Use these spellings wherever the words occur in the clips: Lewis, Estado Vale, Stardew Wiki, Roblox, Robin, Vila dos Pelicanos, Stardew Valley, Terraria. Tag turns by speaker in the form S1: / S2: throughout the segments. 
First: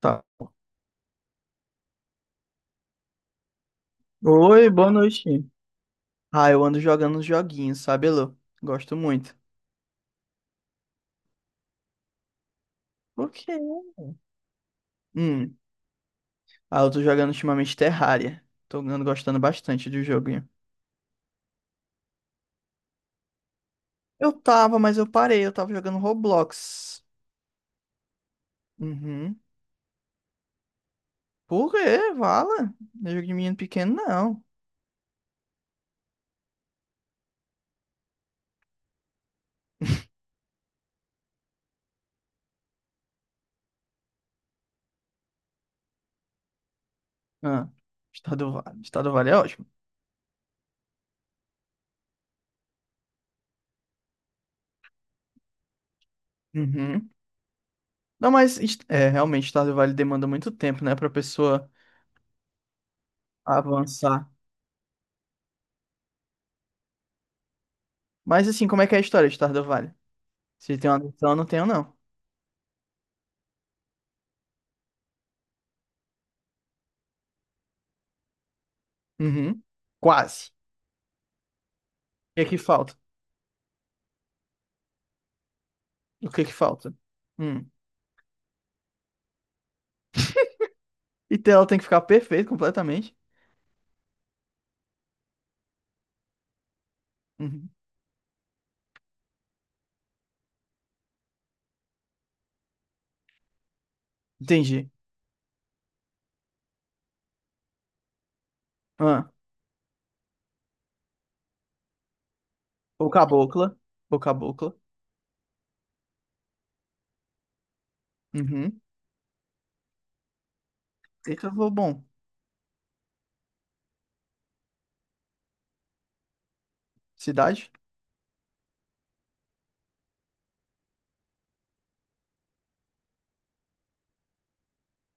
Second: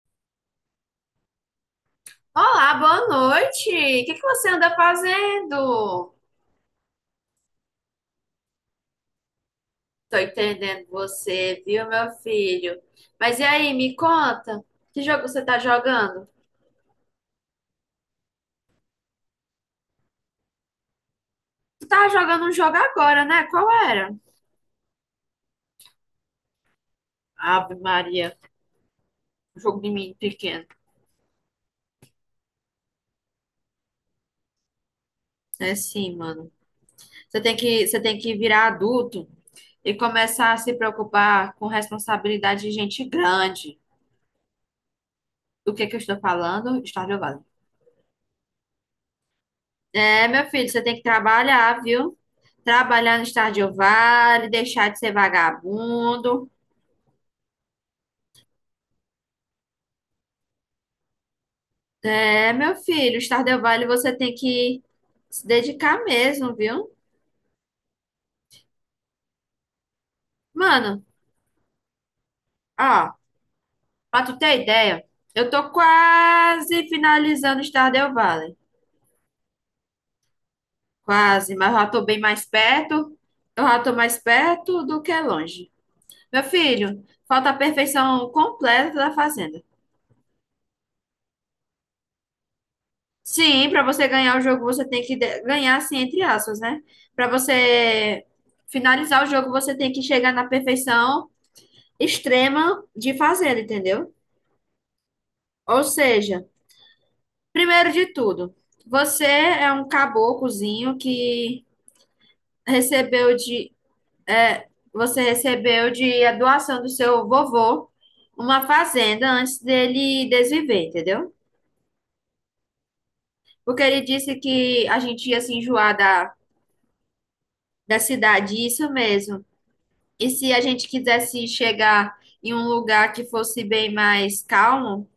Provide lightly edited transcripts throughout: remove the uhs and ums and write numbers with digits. S1: Tá.
S2: Olá, boa noite. O que que você
S1: Oi,
S2: anda
S1: boa noite.
S2: fazendo?
S1: Ah, eu ando jogando uns joguinhos, sabe, Elô? Gosto muito.
S2: Tô entendendo você, viu, meu filho?
S1: Por
S2: Mas e
S1: quê?
S2: aí, me conta, que jogo você
S1: Hum.
S2: tá jogando?
S1: Ah, eu tô jogando ultimamente Terraria. Tô andando gostando bastante do joguinho.
S2: Tu tava jogando um jogo agora, né? Qual era?
S1: Eu tava, mas eu parei. Eu tava jogando Roblox.
S2: Ave Maria,
S1: Uhum.
S2: um jogo de menino pequeno.
S1: Por quê? Vala? Não é jogo de menino pequeno, não.
S2: É sim, mano. Você tem que virar adulto e começar a se preocupar com responsabilidade de gente grande. Do que eu estou falando? Stardew Valley.
S1: Ah, Estado Vale. Estado Vale é ótimo.
S2: É, meu filho, você tem que trabalhar, viu? Trabalhar no Stardew Valley, deixar de ser vagabundo.
S1: Uhum. Não, mas é, realmente, Estado Vale demanda muito tempo, né, pra pessoa
S2: É, meu filho, Stardew Valley você
S1: avançar.
S2: tem que se dedicar mesmo, viu?
S1: Mas assim, como é que é a história de Estado Vale? Se tem uma
S2: Mano,
S1: noção, eu não tenho, não.
S2: ó, pra tu ter ideia, eu tô quase finalizando o Stardew Valley.
S1: Uhum. Quase.
S2: Quase, mas eu já tô bem
S1: O que
S2: mais
S1: é que falta?
S2: perto. Eu já tô mais perto do que longe.
S1: O que
S2: Meu
S1: é que falta?
S2: filho, falta a
S1: Hum.
S2: perfeição completa da fazenda.
S1: E tela tem que ficar perfeita completamente.
S2: Sim, para você ganhar o jogo, você tem que ganhar, assim, entre aspas, né? Para
S1: Uhum.
S2: você finalizar o jogo, você tem que chegar na perfeição extrema de fazenda, entendeu?
S1: Entendi.
S2: Ou seja, primeiro de tudo, você
S1: Ah.
S2: é um caboclozinho que
S1: Ou
S2: recebeu de,
S1: cabocla. Ou
S2: é,
S1: cabocla.
S2: você recebeu de a doação do seu vovô uma
S1: Uhum.
S2: fazenda antes dele desviver, entendeu?
S1: Eita, vou bom.
S2: Porque ele disse que a gente ia se enjoar da,
S1: Cidade?
S2: da cidade, isso mesmo. E se a gente quisesse chegar em um lugar que fosse bem mais calmo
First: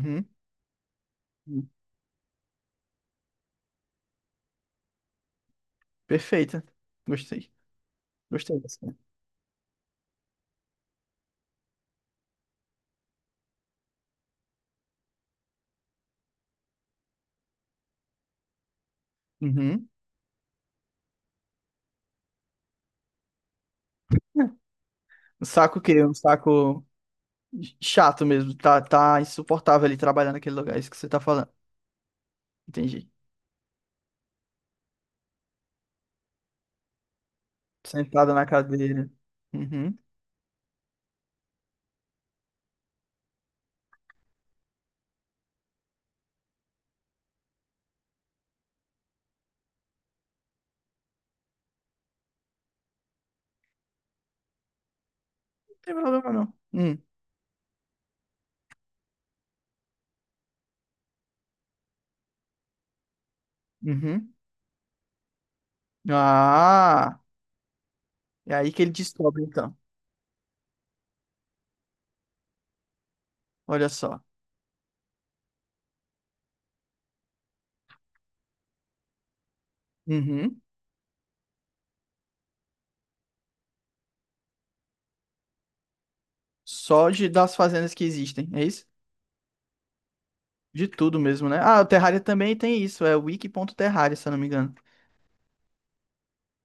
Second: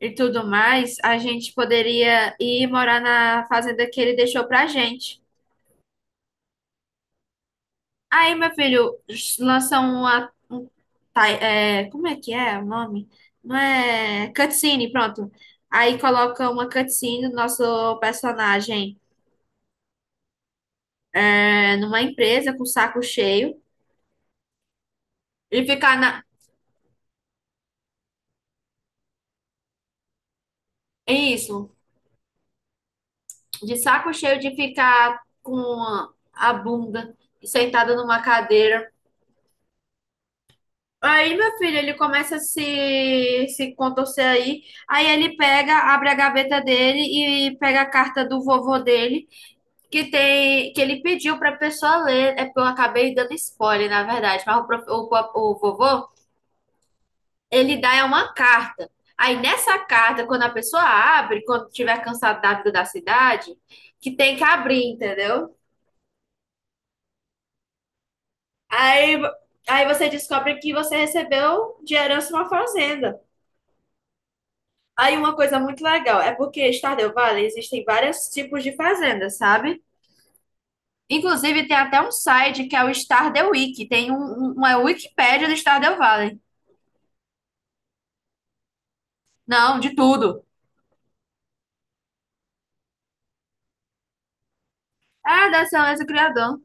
S2: e tudo mais, a gente
S1: Hum.
S2: poderia ir morar na fazenda que ele deixou pra gente.
S1: Perfeita. Gostei.
S2: Aí, meu
S1: Gostei dessa.
S2: filho, lança uma. Como é que é o nome? Não é. Cutscene, pronto. Aí coloca uma cutscene do nosso personagem
S1: Uhum.
S2: é, numa empresa com o saco cheio
S1: É. Um
S2: e
S1: saco
S2: ficar
S1: que um
S2: na.
S1: saco chato mesmo. Tá, tá insuportável ali trabalhar naquele lugar. É isso que você tá falando.
S2: Isso.
S1: Entendi.
S2: De saco cheio de ficar com a bunda sentada numa
S1: Sentada na
S2: cadeira.
S1: cadeira. Uhum. Não
S2: Aí, meu filho, ele começa a se contorcer aí. Aí ele pega, abre a gaveta dele e pega a carta do vovô dele, que tem que ele pediu pra pessoa ler. É porque eu acabei dando spoiler, na verdade. Mas o, prof- o
S1: tem
S2: vovô,
S1: problema, não. Hum.
S2: ele dá uma carta. Aí nessa carta, quando a pessoa abre, quando tiver cansado da vida da cidade, que
S1: Uhum.
S2: tem que abrir, entendeu?
S1: Ah! É aí que ele
S2: Aí,
S1: descobre, então.
S2: aí, você descobre que você recebeu de herança uma fazenda.
S1: Olha só.
S2: Aí uma coisa muito legal é porque Stardew Valley existem vários tipos de fazendas, sabe?
S1: Uhum.
S2: Inclusive tem até um site que é o Stardew Wiki, tem um, uma Wikipédia do Stardew Valley.
S1: Só de, das fazendas que existem, é isso?
S2: Não, de tudo.
S1: De tudo mesmo, né? Ah, o Terraria também tem isso, é wiki.terraria, se eu não me engano.
S2: Ah, da excelência do criador.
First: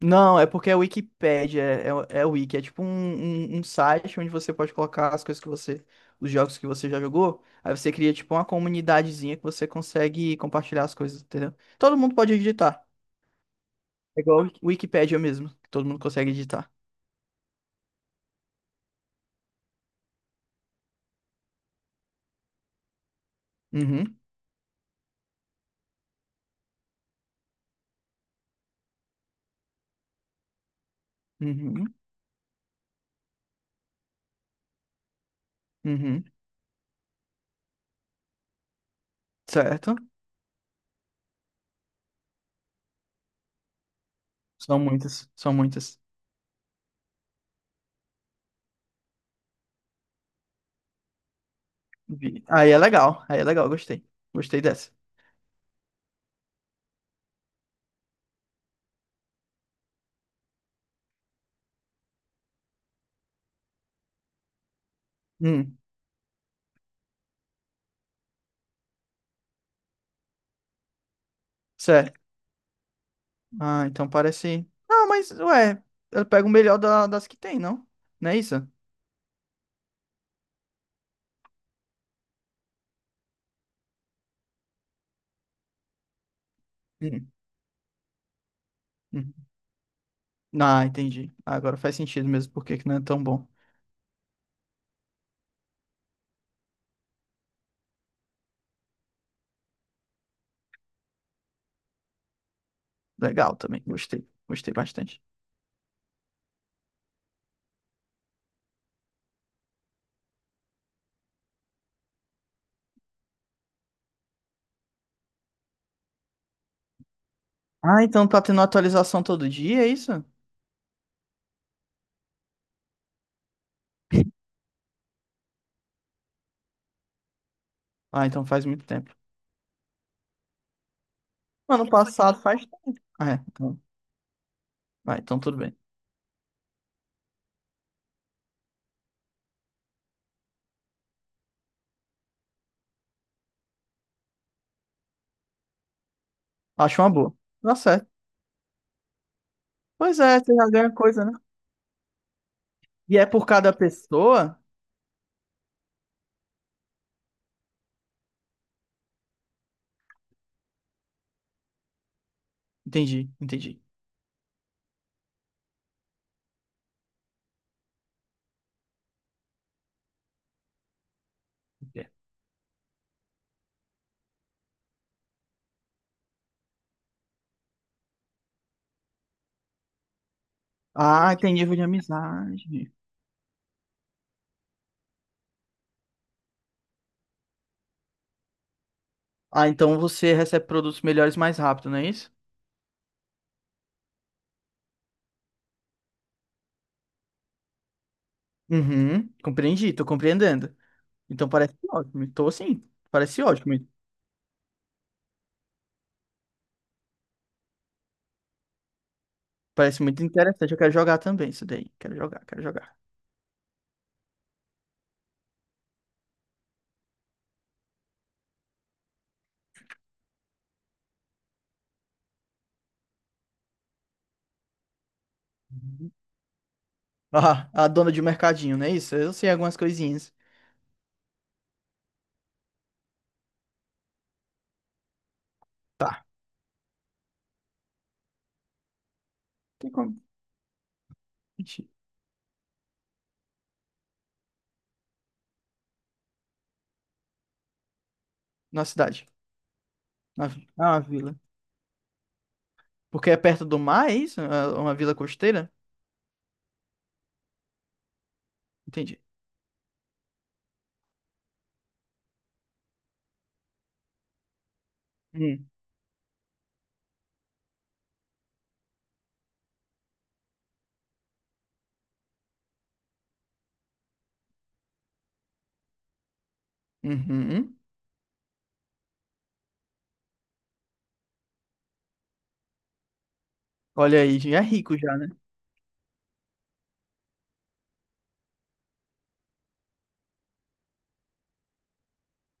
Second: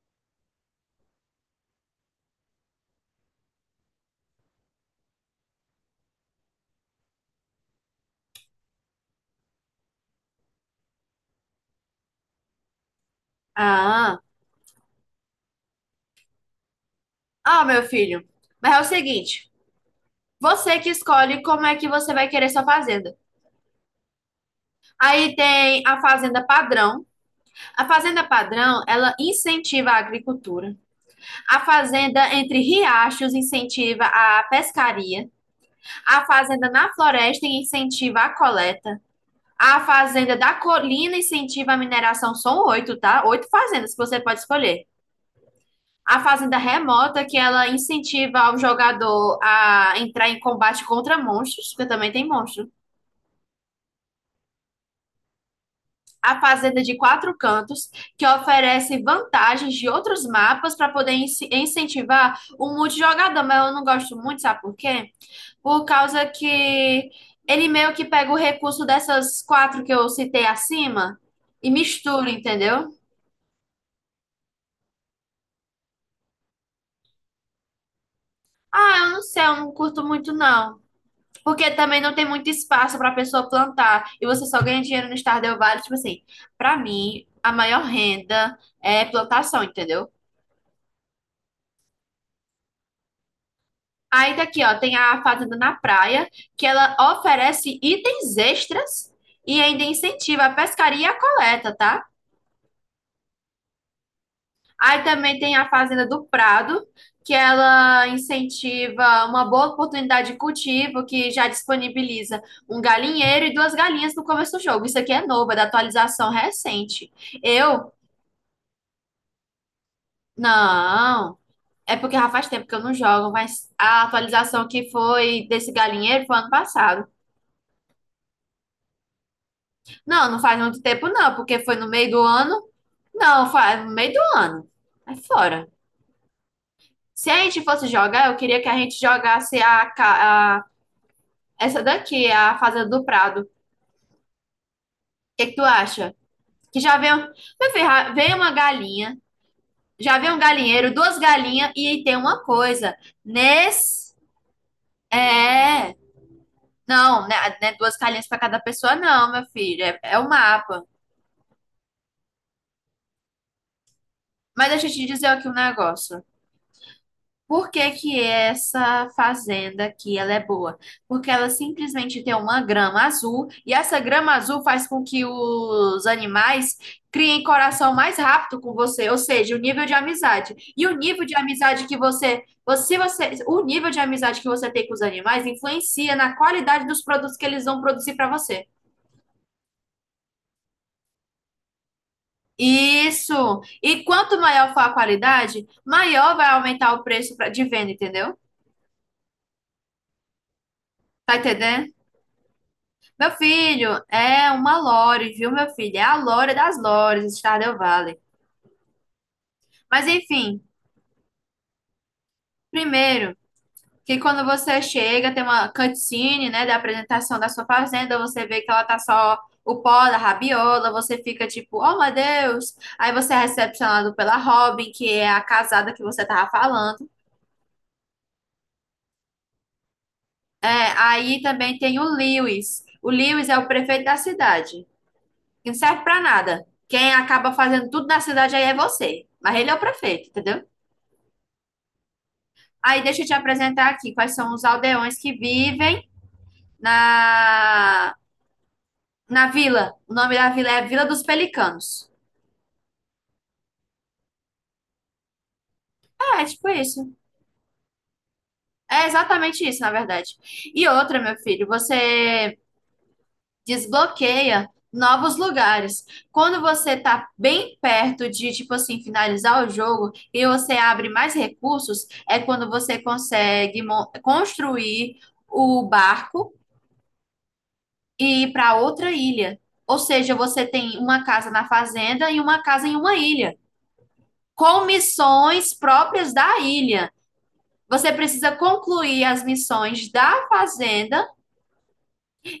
S1: Não, é porque é Wikipédia, é, é, é wiki, é tipo um, um, um site onde você pode colocar as coisas que você, os jogos que você já jogou, aí você cria tipo uma comunidadezinha que você consegue compartilhar as coisas, entendeu? Todo mundo pode editar,
S2: Ah,
S1: é igual Wikipédia mesmo, que todo mundo consegue editar.
S2: ah, meu filho. Mas é o seguinte, você que escolhe como é que você vai querer sua fazenda.
S1: Uhum.
S2: Aí tem a fazenda padrão. A fazenda padrão, ela incentiva a agricultura. A
S1: Uhum.
S2: fazenda entre riachos incentiva a pescaria. A
S1: Uhum.
S2: fazenda na floresta incentiva a coleta. A
S1: Certo?
S2: fazenda da colina incentiva a mineração. São oito, tá? Oito fazendas que você pode
S1: São
S2: escolher.
S1: muitas, são muitas.
S2: A fazenda remota, que ela incentiva o jogador a entrar em combate contra monstros, porque também tem
S1: Vi.
S2: monstro.
S1: Aí é legal, gostei. Gostei dessa.
S2: A fazenda de quatro cantos, que oferece vantagens de outros mapas para poder incentivar o multijogador. Mas eu não gosto muito, sabe por quê?
S1: Hum,
S2: Por causa que ele meio que pega o recurso dessas quatro que eu citei acima e
S1: certo.
S2: mistura, entendeu?
S1: Ah, então parece. Ah, mas, ué, eu pego o melhor das que tem, não? Não é isso?
S2: Ah, eu não sei, eu não curto muito não. Porque também não tem muito espaço para a pessoa plantar e você só ganha dinheiro no Stardew Valley, tipo assim, para mim
S1: Hum,
S2: a maior renda é
S1: hum.
S2: plantação, entendeu?
S1: Ah, entendi. Agora faz sentido mesmo porque que não é tão bom.
S2: Aí daqui, ó, tem a fazenda na praia, que ela oferece itens extras e ainda incentiva a pescaria e a coleta, tá?
S1: Legal também, gostei. Gostei
S2: Aí
S1: bastante.
S2: também tem a Fazenda do Prado, que ela incentiva uma boa oportunidade de cultivo, que já disponibiliza um galinheiro e duas galinhas no começo do jogo. Isso aqui é novo, é da atualização recente. Eu,
S1: Ah, então tá tendo atualização todo dia, é isso?
S2: não. É porque já faz tempo que eu não jogo, mas a atualização que foi desse galinheiro foi ano passado.
S1: Ah, então faz muito tempo.
S2: Não, não faz muito tempo, não, porque foi no
S1: Ano
S2: meio do
S1: passado
S2: ano.
S1: faz. Ah, é,
S2: Não,
S1: então.
S2: faz no meio do ano. É
S1: Ah, então tudo
S2: fora.
S1: bem.
S2: Se a gente fosse jogar, eu queria que a gente jogasse a. Essa daqui é a Fazenda do Prado. O que que tu acha? Que já
S1: Acho uma
S2: vem,
S1: boa.
S2: meu
S1: Tá
S2: filho,
S1: certo.
S2: já vem uma galinha, já
S1: Pois
S2: vem um
S1: é, você já ganha
S2: galinheiro, duas
S1: coisa, né?
S2: galinhas e tem uma coisa.
S1: E é por cada
S2: Nesse,
S1: pessoa?
S2: é, não, né, duas galinhas para cada pessoa, não, meu filho, é, é o mapa.
S1: Entendi, entendi.
S2: Mas deixa eu te dizer aqui um negócio. Por que que essa fazenda aqui ela é boa? Porque ela simplesmente tem uma grama azul e essa grama azul faz com que os animais criem coração mais rápido com você, ou seja, o nível de amizade. E o nível de
S1: Ah, tem nível de
S2: amizade que você,
S1: amizade.
S2: você, você, o nível de amizade que você tem com os animais influencia na qualidade dos produtos que eles vão produzir para você.
S1: Ah, então você recebe produtos melhores mais rápido, não é isso?
S2: Isso. E quanto maior for a qualidade, maior vai aumentar o preço de venda, entendeu?
S1: Uhum, compreendi, tô compreendendo.
S2: Tá
S1: Então parece
S2: entendendo?
S1: ótimo, tô sim,
S2: Meu
S1: parece ótimo.
S2: filho, é uma lore, viu, meu filho? É a lore das lores, Stardew Valley.
S1: Parece
S2: Mas
S1: muito
S2: enfim,
S1: interessante, eu quero jogar também isso daí. Quero jogar, quero jogar.
S2: primeiro, que quando você chega, tem uma cutscene, né, da apresentação da sua fazenda, você vê que ela tá só o pó da rabiola, você fica tipo, oh meu Deus! Aí você é recepcionado pela Robin, que é a casada que
S1: Uhum.
S2: você tava falando.
S1: Ah, a dona de mercadinho, não é isso? Eu sei algumas coisinhas.
S2: É, aí também tem o Lewis. O Lewis é o prefeito da cidade, que não serve pra
S1: Tá.
S2: nada. Quem acaba fazendo tudo na cidade aí é você. Mas ele é o
S1: Tem como?
S2: prefeito, entendeu?
S1: Gente.
S2: Aí deixa eu te apresentar aqui quais são os aldeões que vivem na,
S1: Na cidade,
S2: na vila. O nome
S1: na,
S2: da vila é a
S1: ah, na
S2: Vila dos
S1: vila.
S2: Pelicanos.
S1: Porque é perto do mar, é isso? É uma vila costeira?
S2: É, é tipo isso. É
S1: Entendi.
S2: exatamente isso, na verdade. E outra, meu filho, você desbloqueia novos
S1: Hum.
S2: lugares. Quando você tá bem perto de, tipo assim, finalizar o jogo e você abre mais recursos, é quando você consegue construir o barco
S1: Uhum.
S2: e ir para outra ilha. Ou seja, você tem uma casa na fazenda e uma casa em uma ilha,
S1: Olha aí, já é
S2: com
S1: rico já, né?
S2: missões próprias da ilha. Você precisa concluir as missões da fazenda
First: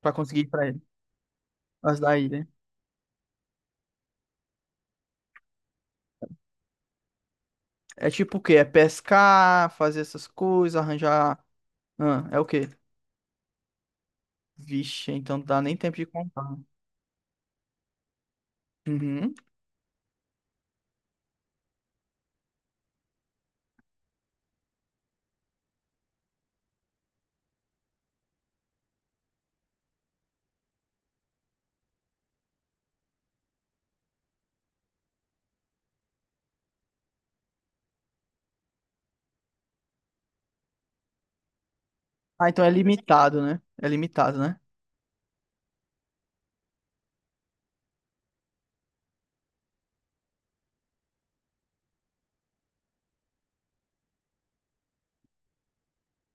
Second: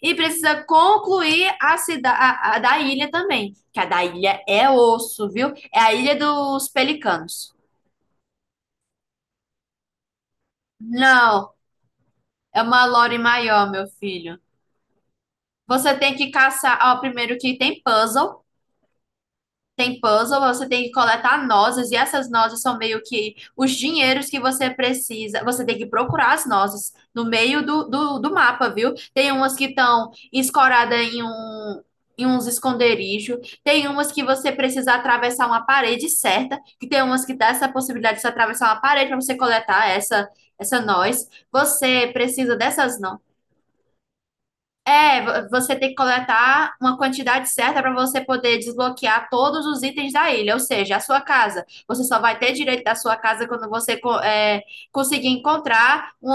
S1: Pra conseguir ir
S2: precisa
S1: pra ele.
S2: concluir a,
S1: As
S2: cida
S1: da ilha.
S2: a, a da ilha também. Que a da ilha é osso, viu? É a ilha dos pelicanos.
S1: É tipo o quê? É pescar, fazer essas coisas, arranjar.
S2: Não,
S1: Ah, é o
S2: é
S1: quê?
S2: uma lore maior, meu filho.
S1: Vixe, então não dá nem
S2: Você
S1: tempo de
S2: tem que
S1: contar.
S2: caçar, ó, primeiro que tem puzzle.
S1: Uhum.
S2: Tem puzzle, você tem que coletar nozes, e essas nozes são meio que os dinheiros que você precisa. Você tem que procurar as nozes no meio do mapa, viu? Tem umas que estão escoradas em um. Em uns esconderijos, tem umas que você precisa atravessar uma parede certa, que tem umas que dá essa possibilidade de você atravessar uma parede para você coletar essa noz. Você
S1: Ah,
S2: precisa
S1: então é
S2: dessas, no-
S1: limitado, né? É limitado, né?
S2: é, vo- você tem que coletar uma quantidade certa para você poder desbloquear todos os itens da ilha, ou seja, a sua casa. Você só vai ter direito da sua casa quando você conseguir encontrar um,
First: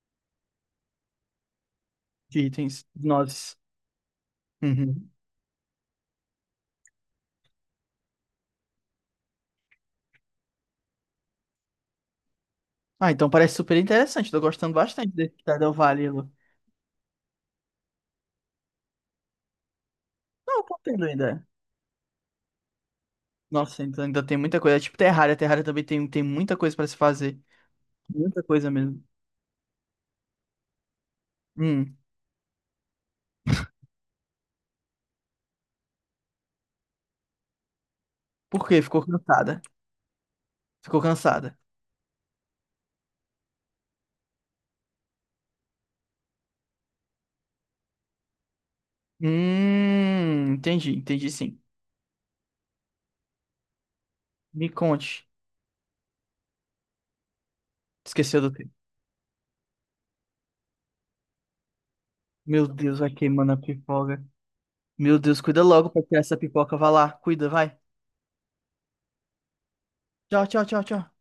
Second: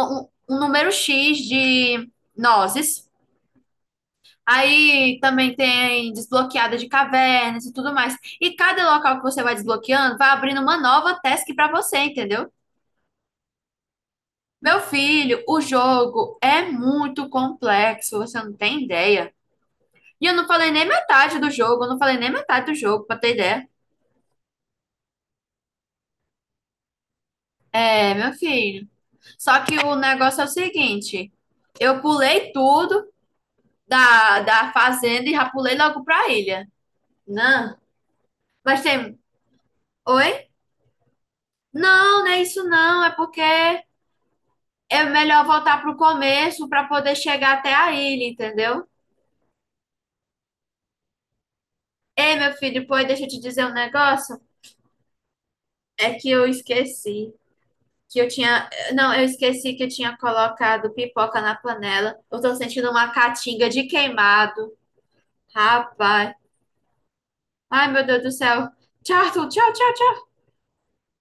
S2: um número X de
S1: De itens, de
S2: nozes.
S1: nozes. Uhum.
S2: Aí também tem desbloqueada de cavernas e tudo mais. E cada local que você vai desbloqueando vai abrindo uma nova task para você, entendeu?
S1: Ah, então parece super interessante. Tô gostando
S2: Meu
S1: bastante desse
S2: filho, o
S1: Stardew Valley, Lu.
S2: jogo é muito complexo, você não tem ideia. E eu não
S1: Não, eu
S2: falei
S1: tô
S2: nem
S1: tendo
S2: metade
S1: ainda.
S2: do jogo, eu não falei nem metade do jogo, pra ter ideia.
S1: Nossa, então ainda tem muita coisa. É tipo Terraria. Terraria também tem, tem muita coisa pra se fazer.
S2: É, meu
S1: Muita coisa
S2: filho.
S1: mesmo.
S2: Só que o negócio é o seguinte:
S1: Hum.
S2: eu pulei tudo da, da fazenda e já pulei logo pra ilha. Não.
S1: Por
S2: Mas
S1: quê? Ficou
S2: tem.
S1: cansada.
S2: Oi?
S1: Ficou cansada.
S2: Não, não é isso não. É porque é melhor voltar pro começo pra poder chegar até a ilha, entendeu?
S1: Entendi, entendi sim.
S2: Ei, meu filho, depois deixa eu te dizer um negócio.
S1: Me conte.
S2: É que eu esqueci. Que eu
S1: Esqueceu do.
S2: tinha. Não, eu esqueci que eu tinha colocado pipoca na panela. Eu tô
S1: Meu
S2: sentindo
S1: Deus, vai
S2: uma
S1: queimando a
S2: catinga de
S1: pipoca.
S2: queimado.
S1: Meu Deus, cuida logo pra tirar
S2: Rapaz.
S1: essa pipoca. Vai lá, cuida, vai.
S2: Ai, meu Deus do céu. Tchau, tchau, tchau, tchau.
S1: Tchau, tchau, tchau, tchau.